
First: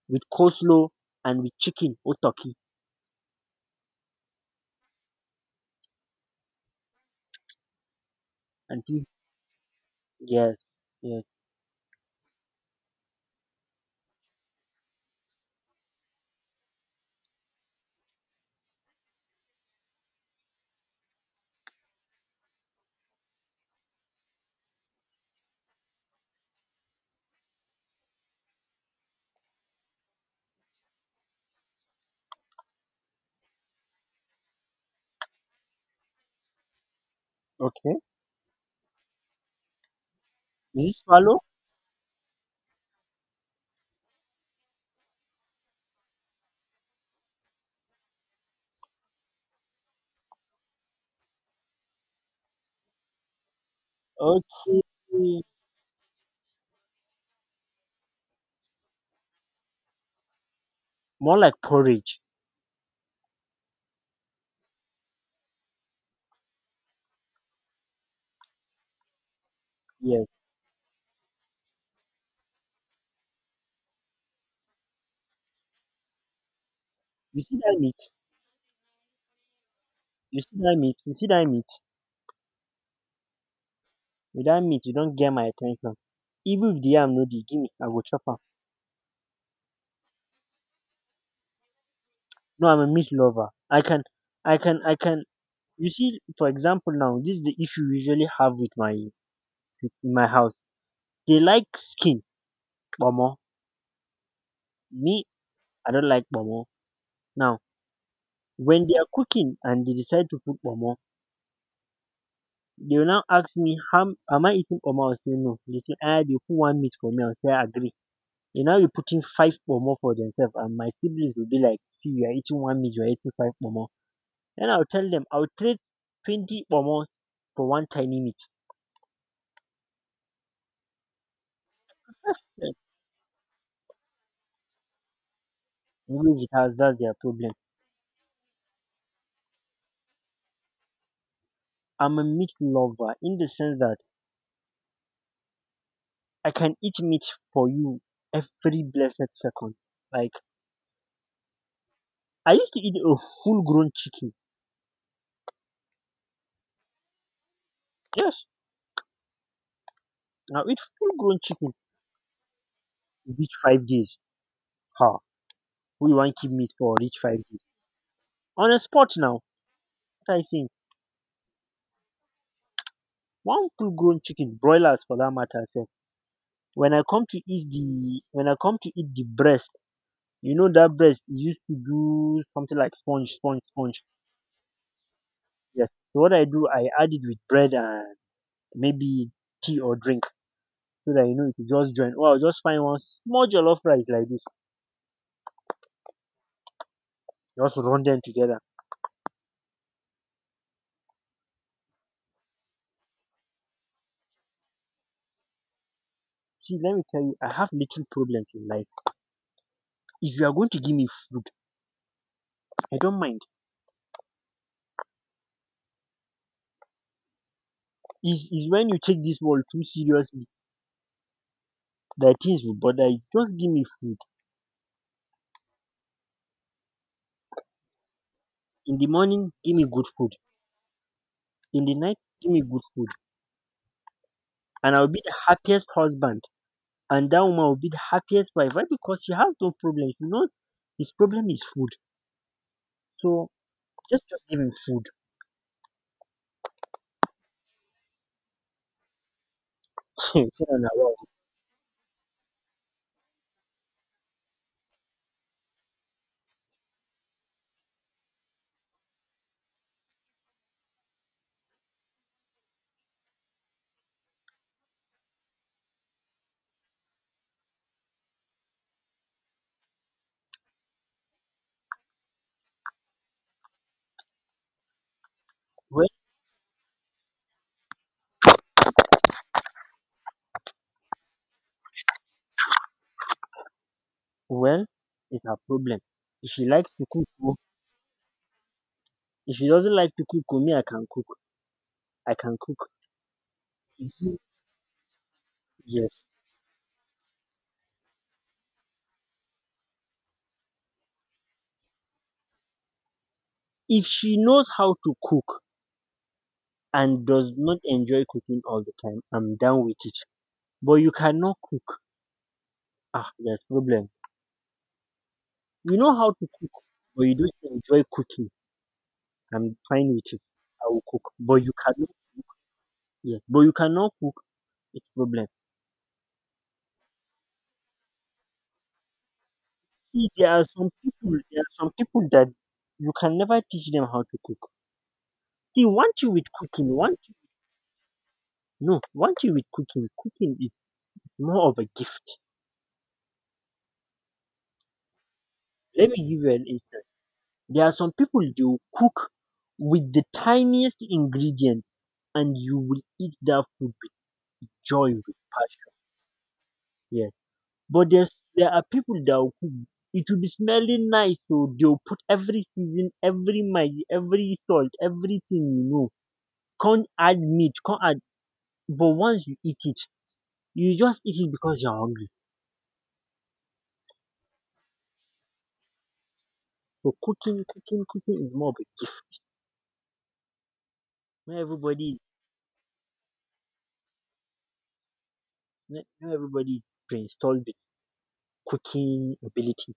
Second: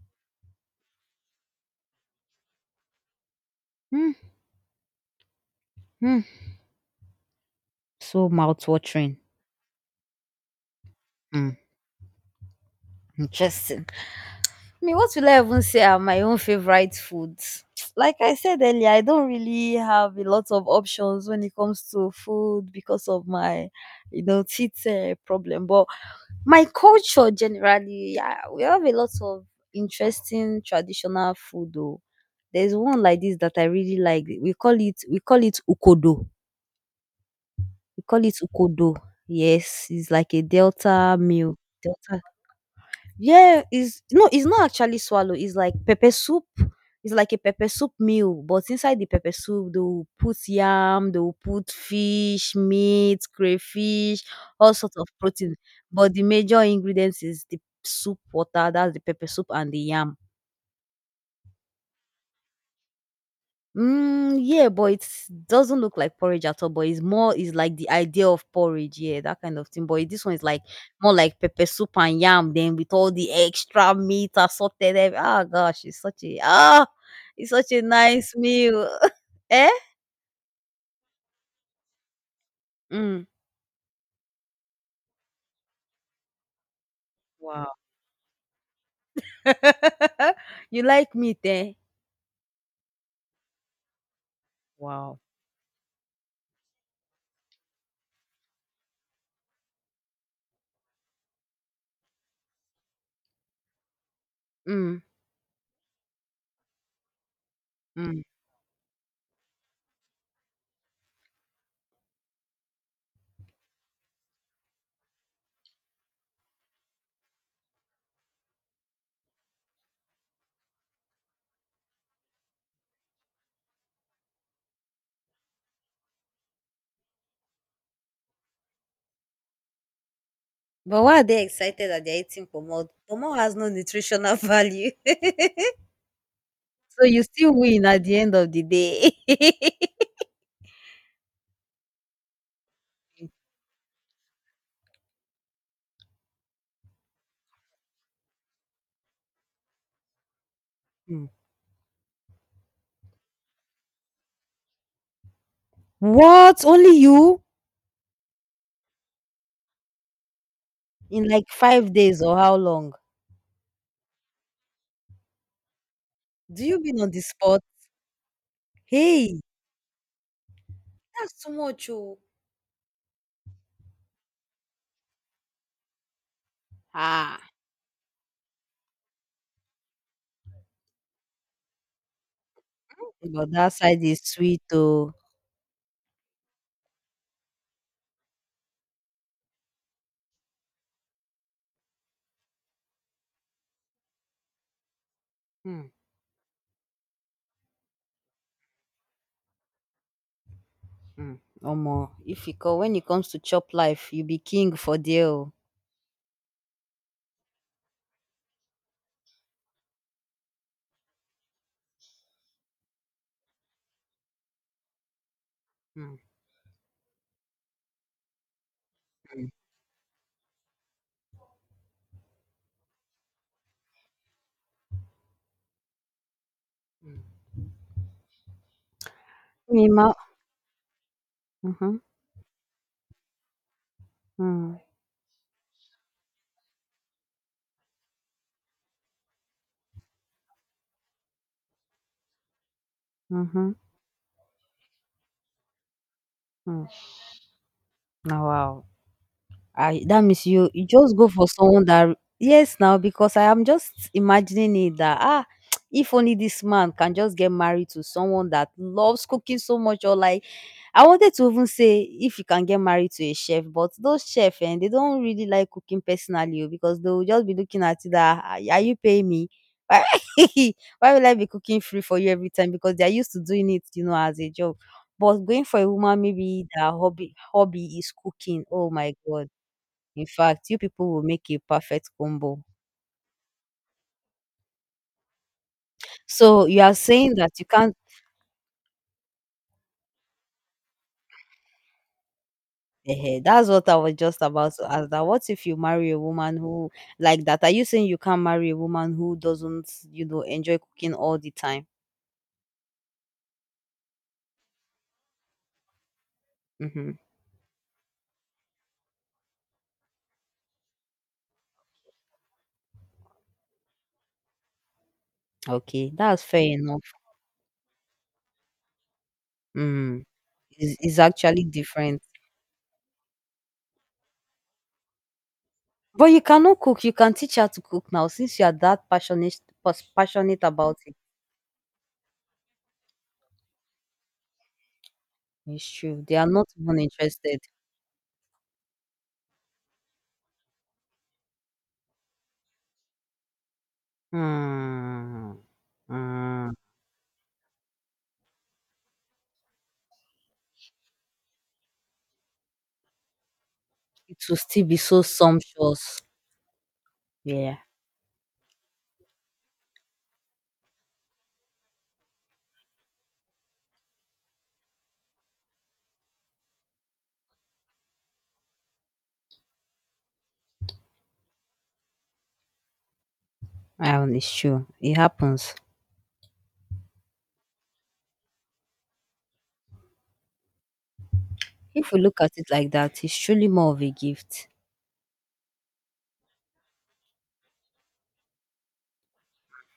Speaker 2: with coleslaw and with chicken or turkey.
Speaker 1: Hmm. Hmm. So
Speaker 2: And you-
Speaker 1: mouth-watering.
Speaker 2: yes, yes,
Speaker 1: Hmm. Interesting. I mean, what will I even say are my own favorite foods? Like I said earlier, I don't really have a lot of options when it comes to food because of my, you know, teeth problem. But my culture generally, yeah, we have a lot of interesting traditional food. Though. There's one like this that I really like. We call it ukodo.
Speaker 2: okay.
Speaker 1: We call it ukodo. Yes, it's like a
Speaker 2: Is it
Speaker 1: delta
Speaker 2: swallow?
Speaker 1: meal. Delta. Yeah, it's no, it's not actually swallow, it's like pepper soup. It's like a pepper soup meal, but inside the pepper soup, they will put yam, they will put fish, meat, crayfish, all
Speaker 2: Okay,
Speaker 1: sorts of protein. But the major ingredients is the soup water, that's the pepper soup and the yam.
Speaker 2: more like porridge.
Speaker 1: Yeah, but it doesn't look like porridge at all. But it's more it's like the idea of porridge, yeah, that kind of thing. But this
Speaker 2: Yes.
Speaker 1: one is like more like pepper soup and yam, then with all the extra meat assorted. Ah, gosh, it's
Speaker 2: You
Speaker 1: it's
Speaker 2: see
Speaker 1: such
Speaker 2: that
Speaker 1: a
Speaker 2: meat?
Speaker 1: nice meal. Eh?
Speaker 2: You see that meat? You see that meat?
Speaker 1: Mm.
Speaker 2: Without meat you don't get my attention. Even if the yam no dey, gimme,
Speaker 1: Wow.
Speaker 2: I go chop am.
Speaker 1: You like meat, eh?
Speaker 2: No, I'm a meat lover. I can I can I
Speaker 1: Wow.
Speaker 2: can you see for example now this is the issue we usually have with my house. They like skin kpomo.
Speaker 1: Mm.
Speaker 2: Me, I don't like kpomo. Now
Speaker 1: Mm.
Speaker 2: when they are cooking and they decide to put kpomo, they will now ask me how am I eating kpomo? I say no. They say ah they put one meat for me. I say I agree. They now be putting five kpomo for themselves and my siblings will be like, "See you are eating one meat, you are eating five kpomo." Then I'll tell them I'll trade 20 or more for one tiny meat.
Speaker 1: But why are they excited that they're eating
Speaker 2: Yeah.
Speaker 1: pomo? Pomo has no nutritional value.
Speaker 2: Maybe it has, that's
Speaker 1: So
Speaker 2: their
Speaker 1: you
Speaker 2: problem.
Speaker 1: still win at the end of the day.
Speaker 2: I'm a meat lover in the sense that I can eat meat for you every blessed second. Like,
Speaker 1: Mm.
Speaker 2: I used to eat a full grown chicken.
Speaker 1: What? Only you?
Speaker 2: Yes, I'll eat full
Speaker 1: In
Speaker 2: grown
Speaker 1: like
Speaker 2: chicken
Speaker 1: 5 days or how long?
Speaker 2: each 5 days. Ha, we want keep
Speaker 1: Do
Speaker 2: meat
Speaker 1: you
Speaker 2: for
Speaker 1: been on
Speaker 2: each
Speaker 1: the
Speaker 2: 5 days.
Speaker 1: spot?
Speaker 2: On a spot now,
Speaker 1: Hey!
Speaker 2: what I saying?
Speaker 1: That's too much, oh.
Speaker 2: One full grown chicken, broilers for that matter, sir. When I come
Speaker 1: Ah!
Speaker 2: to eat the, when I come to eat the breast, you know that breast used to do something like sponge,
Speaker 1: But
Speaker 2: sponge,
Speaker 1: that
Speaker 2: sponge.
Speaker 1: side is sweet oh.
Speaker 2: Yes. So what I do, I add it with bread and maybe tea or drink so that you know it will just join. Or I'll just find one small jollof rice like this,
Speaker 1: Hmm
Speaker 2: just run them together.
Speaker 1: hmm. Omo, if you co when it comes to chop life, you be king for deal.
Speaker 2: See, let me tell you, I have little problems in life. If you are going to give me food, I don't mind.
Speaker 1: Oh. Mm.
Speaker 2: It's when you take this world too seriously that things will bother you. Just give me food. In the morning, give
Speaker 1: Me
Speaker 2: me good
Speaker 1: ma
Speaker 2: food. In the
Speaker 1: mhm,
Speaker 2: night, give me good food.
Speaker 1: mm,
Speaker 2: And I'll be the happiest husband and that woman will be the happiest wife. Why? Because she has no problem. You know, his problem is food. So
Speaker 1: mhm,
Speaker 2: just give him food.
Speaker 1: mm. Na wow. I that means
Speaker 2: Say
Speaker 1: you
Speaker 2: na
Speaker 1: you
Speaker 2: na well,
Speaker 1: just go for someone that, yes now, because I am just imagining it that ah. If only this man can just get married to someone that loves cooking so much, or like, I wanted to even say, if you can get married to a chef. But those chefs, and they don't really like cooking personally oh, because they will just be looking at you that, "Ah, are you paying me, why why will I be cooking free for you every time?" Because they are used to doing it, you know, as a job. But going for a
Speaker 2: well,
Speaker 1: woman, maybe their hobby is cooking, oh my god, in fact, you people will make a perfect combo.
Speaker 2: well, it's her problem. If
Speaker 1: So
Speaker 2: she
Speaker 1: you
Speaker 2: likes
Speaker 1: are
Speaker 2: to cook,
Speaker 1: saying that
Speaker 2: oh,
Speaker 1: you can't.
Speaker 2: if she doesn't like to cook, oh, me I can cook. I can cook.
Speaker 1: Eh, that's what I was
Speaker 2: Is
Speaker 1: just
Speaker 2: it-
Speaker 1: about to ask. That what if you
Speaker 2: yes.
Speaker 1: marry a woman who like that? Are you saying you can't marry a woman who doesn't, you know, enjoy cooking all the time?
Speaker 2: If she knows how to cook
Speaker 1: Hmm.
Speaker 2: and does not enjoy cooking all the time, I'm down with it. But you cannot cook. Ah, there's problem. You
Speaker 1: Okay,
Speaker 2: know how
Speaker 1: that's
Speaker 2: to cook,
Speaker 1: fair enough.
Speaker 2: but you don't enjoy cooking. I'm fine
Speaker 1: Mm.
Speaker 2: with it. I
Speaker 1: It's,
Speaker 2: will
Speaker 1: it's
Speaker 2: cook, but
Speaker 1: actually
Speaker 2: you can.
Speaker 1: different.
Speaker 2: Yes, but you cannot cook, it's problem.
Speaker 1: But you cannot cook. You can teach her to cook now, since you are that passionate pas-
Speaker 2: See, there
Speaker 1: passionate
Speaker 2: are some
Speaker 1: about it.
Speaker 2: people, there are some people that you can never teach them how to cook. See,
Speaker 1: It's
Speaker 2: one
Speaker 1: true.
Speaker 2: thing
Speaker 1: They
Speaker 2: with
Speaker 1: are not
Speaker 2: cooking,
Speaker 1: even
Speaker 2: one,
Speaker 1: interested.
Speaker 2: no, one thing with cooking, cooking is more of a gift.
Speaker 1: Hmm.
Speaker 2: Let me give you an
Speaker 1: Hmm.
Speaker 2: example. There are some people they will cook with the tiniest ingredient, and you will eat that food
Speaker 1: It will
Speaker 2: with
Speaker 1: still be
Speaker 2: joy.
Speaker 1: so
Speaker 2: With-
Speaker 1: sumptuous.
Speaker 2: yes,
Speaker 1: Yeah,
Speaker 2: but there's, there are people that will cook. It will be smelling nice, so they'll put every season, every magic, every salt, everything you know. Can't add meat, can't add, but once you eat it, you just eat it because you're hungry.
Speaker 1: and it's true. It happens.
Speaker 2: So cooking is more of a gift. Not
Speaker 1: If
Speaker 2: everybody,
Speaker 1: we look at it like that, it's truly more of a gift.
Speaker 2: not everybody is pre-installed with cooking ability.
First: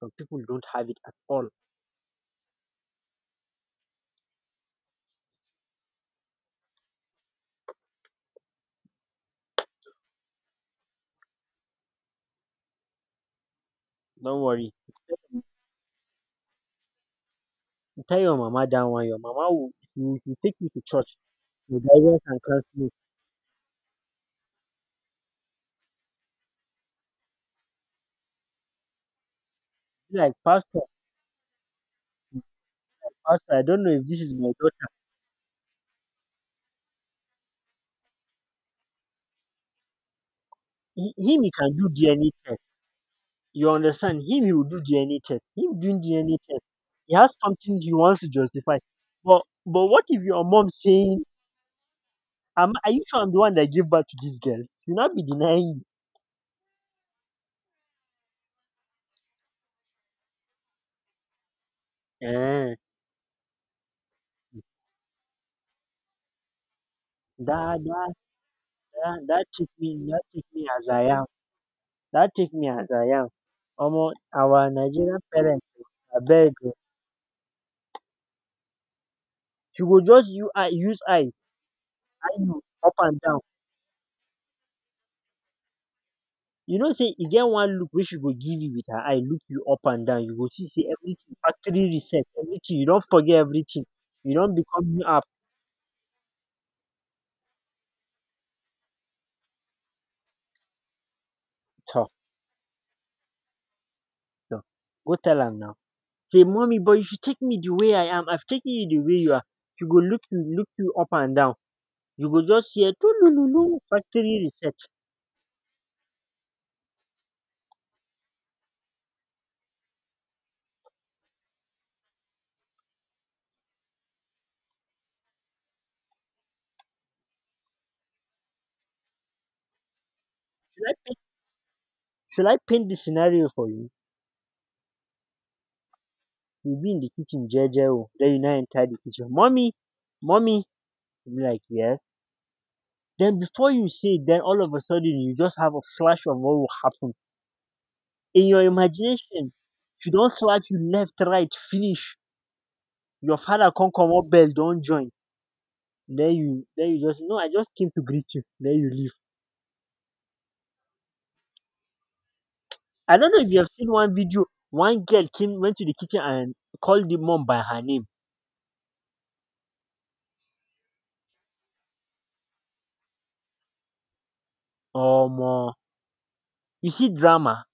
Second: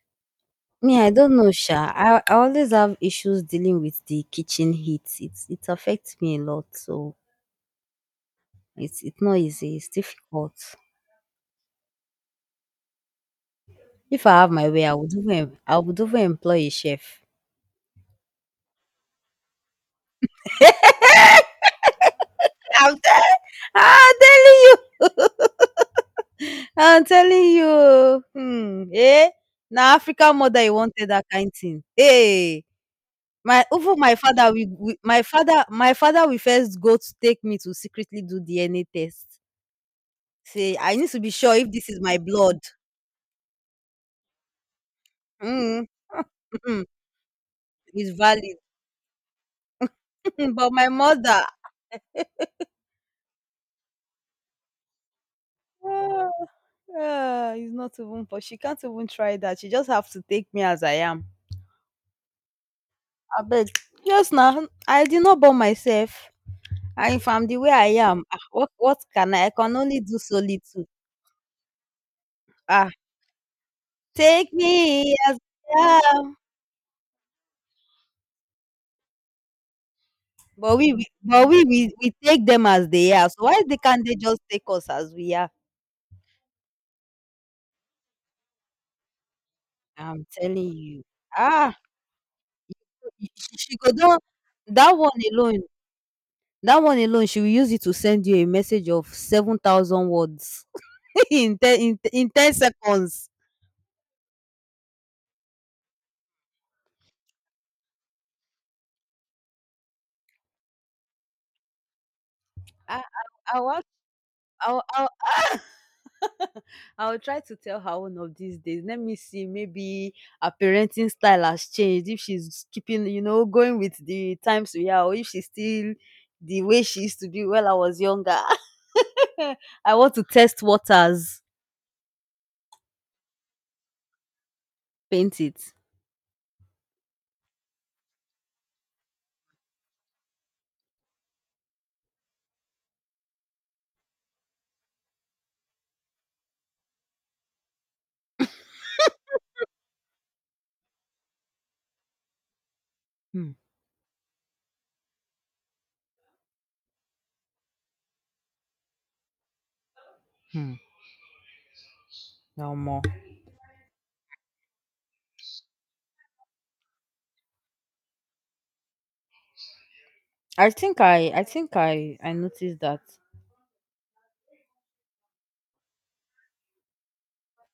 Speaker 2: Some people don't have it
Speaker 1: Me, I
Speaker 2: at
Speaker 1: don't
Speaker 2: all.
Speaker 1: know, Sha. I always have issues dealing with the kitchen heat. It affects me a lot, so it's not easy. It's difficult. If I
Speaker 2: Don't
Speaker 1: have my
Speaker 2: worry.
Speaker 1: way, I would even employ a chef.
Speaker 2: You tell your mama that one. Your mama will will take you to church. Your guidance and counseling.
Speaker 1: I'm, t- I'm telling you, hmm, eh? Now
Speaker 2: Be like,
Speaker 1: African mother, you
Speaker 2: "Pastor,
Speaker 1: wanted that kind thing. Hey.
Speaker 2: pastor, I don't know if
Speaker 1: My
Speaker 2: this is my
Speaker 1: father
Speaker 2: daughter."
Speaker 1: will first go to take me to secretly do DNA test. Say, "I need
Speaker 2: He,
Speaker 1: to be
Speaker 2: him he
Speaker 1: sure if
Speaker 2: can do
Speaker 1: this is my
Speaker 2: DNA
Speaker 1: blood."
Speaker 2: test. You understand? Him, he will do DNA test. Him
Speaker 1: Mm,
Speaker 2: doing DNA test,
Speaker 1: mhm,
Speaker 2: he has something he
Speaker 1: it's
Speaker 2: wants to
Speaker 1: valid.
Speaker 2: justify. But what if your mom
Speaker 1: But my
Speaker 2: saying,
Speaker 1: mother,
Speaker 2: "Am are you sure I'm the one that gave birth to this girl?" You not be denying.
Speaker 1: ah, it's not even po she can't even try that. She just have to take me as I am.
Speaker 2: Eh,
Speaker 1: I Abeg, just now, I did not born myself. I'm the way
Speaker 2: that
Speaker 1: I
Speaker 2: that
Speaker 1: am, ah, what
Speaker 2: that
Speaker 1: can
Speaker 2: that
Speaker 1: I
Speaker 2: take
Speaker 1: can
Speaker 2: me,
Speaker 1: only do
Speaker 2: that take me as
Speaker 1: solitude.
Speaker 2: I am. That take me as
Speaker 1: Ah,
Speaker 2: I am. Omo,
Speaker 1: take
Speaker 2: our
Speaker 1: me
Speaker 2: Nigerian
Speaker 1: as
Speaker 2: parents,
Speaker 1: I am.
Speaker 2: abeg, oh, she go just you I
Speaker 1: But
Speaker 2: use eye,
Speaker 1: we
Speaker 2: eye
Speaker 1: take
Speaker 2: you
Speaker 1: them as
Speaker 2: up
Speaker 1: they
Speaker 2: and
Speaker 1: are. So
Speaker 2: down.
Speaker 1: why they can't they just take us as we are?
Speaker 2: You know say e get one look wey she go give you with her eye, look you up and down,
Speaker 1: I'm
Speaker 2: you go see
Speaker 1: telling
Speaker 2: sey
Speaker 1: you.
Speaker 2: everything
Speaker 1: Ah,
Speaker 2: factory reset, everything you don forget
Speaker 1: she
Speaker 2: everything,
Speaker 1: go down
Speaker 2: you don become
Speaker 1: that
Speaker 2: new
Speaker 1: one
Speaker 2: app.
Speaker 1: alone. That one alone, she will use it to send you a message of 7,000 words in
Speaker 2: Tor!
Speaker 1: 10 seconds.
Speaker 2: Tor! Go tell am now say, "Mommy, but you should take me the way I am, I've taken you the way you are". She go look you, look you up and down, you go just hear
Speaker 1: I
Speaker 2: 'tululu'
Speaker 1: want.
Speaker 2: factory reset.
Speaker 1: I'll, I'll, I'll try to tell her one of these days. Let me see. Maybe her parenting style has changed. If she's keeping, you know, going with the times we are, or if she's still the way she used to be when I was younger. I want to test
Speaker 2: Should I paint
Speaker 1: waters.
Speaker 2: should I paint the scenario for you?
Speaker 1: Paint it.
Speaker 2: You be in the kitchen jeje o, den you now enter the kitchen, mommy. Mommy, you be like "yes". Then before you say it, then all of a sudden you just have a flash of what will happen. In your imagination, you don't slap you left, right, finish. Your
Speaker 1: Hmm.
Speaker 2: father can't come up, bell don't join. Then you just no I just came to greet you, then you leave.
Speaker 1: Hmm. No more.
Speaker 2: I don't know if you have seen one video, one girl came went to the kitchen and called the mom by her name.
Speaker 1: I think I noticed that.
Speaker 2: Omo, you see drama.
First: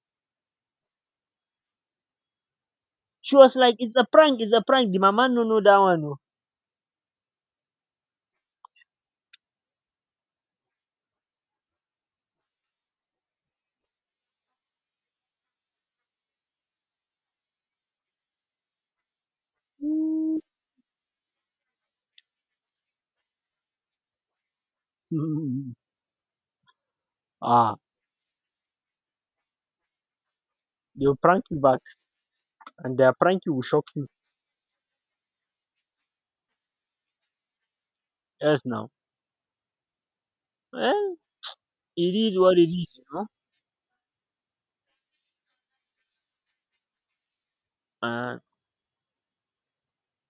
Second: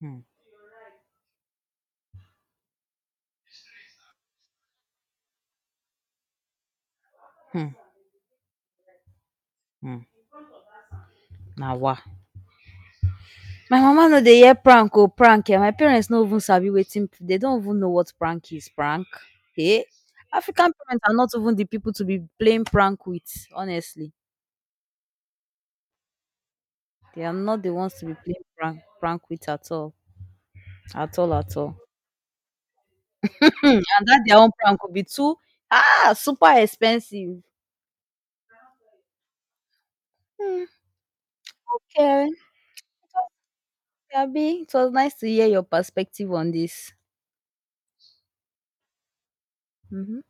Speaker 1: Hmm.
Speaker 2: She was like, "It's a prank, it's a prank." The mama no know dat one o.
Speaker 1: Hmm. Hmm. Now what? My mama no dey hear prank or prank. Eh. My parents no even sabi wetin, they don't even know what prank is. Prank. Hey. African parents are not even the people to be playing prank with, honestly. They are not the
Speaker 2: Ah,
Speaker 1: ones to be playing prank with at all.
Speaker 2: they will
Speaker 1: At all,
Speaker 2: prank
Speaker 1: at
Speaker 2: you
Speaker 1: all.
Speaker 2: back and their prank you will shock you.
Speaker 1: And that their own prank will be too, super expensive.
Speaker 2: Yes now.
Speaker 1: Hmm.
Speaker 2: Well, it
Speaker 1: Okay.
Speaker 2: is what it is, you
Speaker 1: Abby, it was nice to hear your perspective on this.
Speaker 2: know.
Speaker 1: Mhm.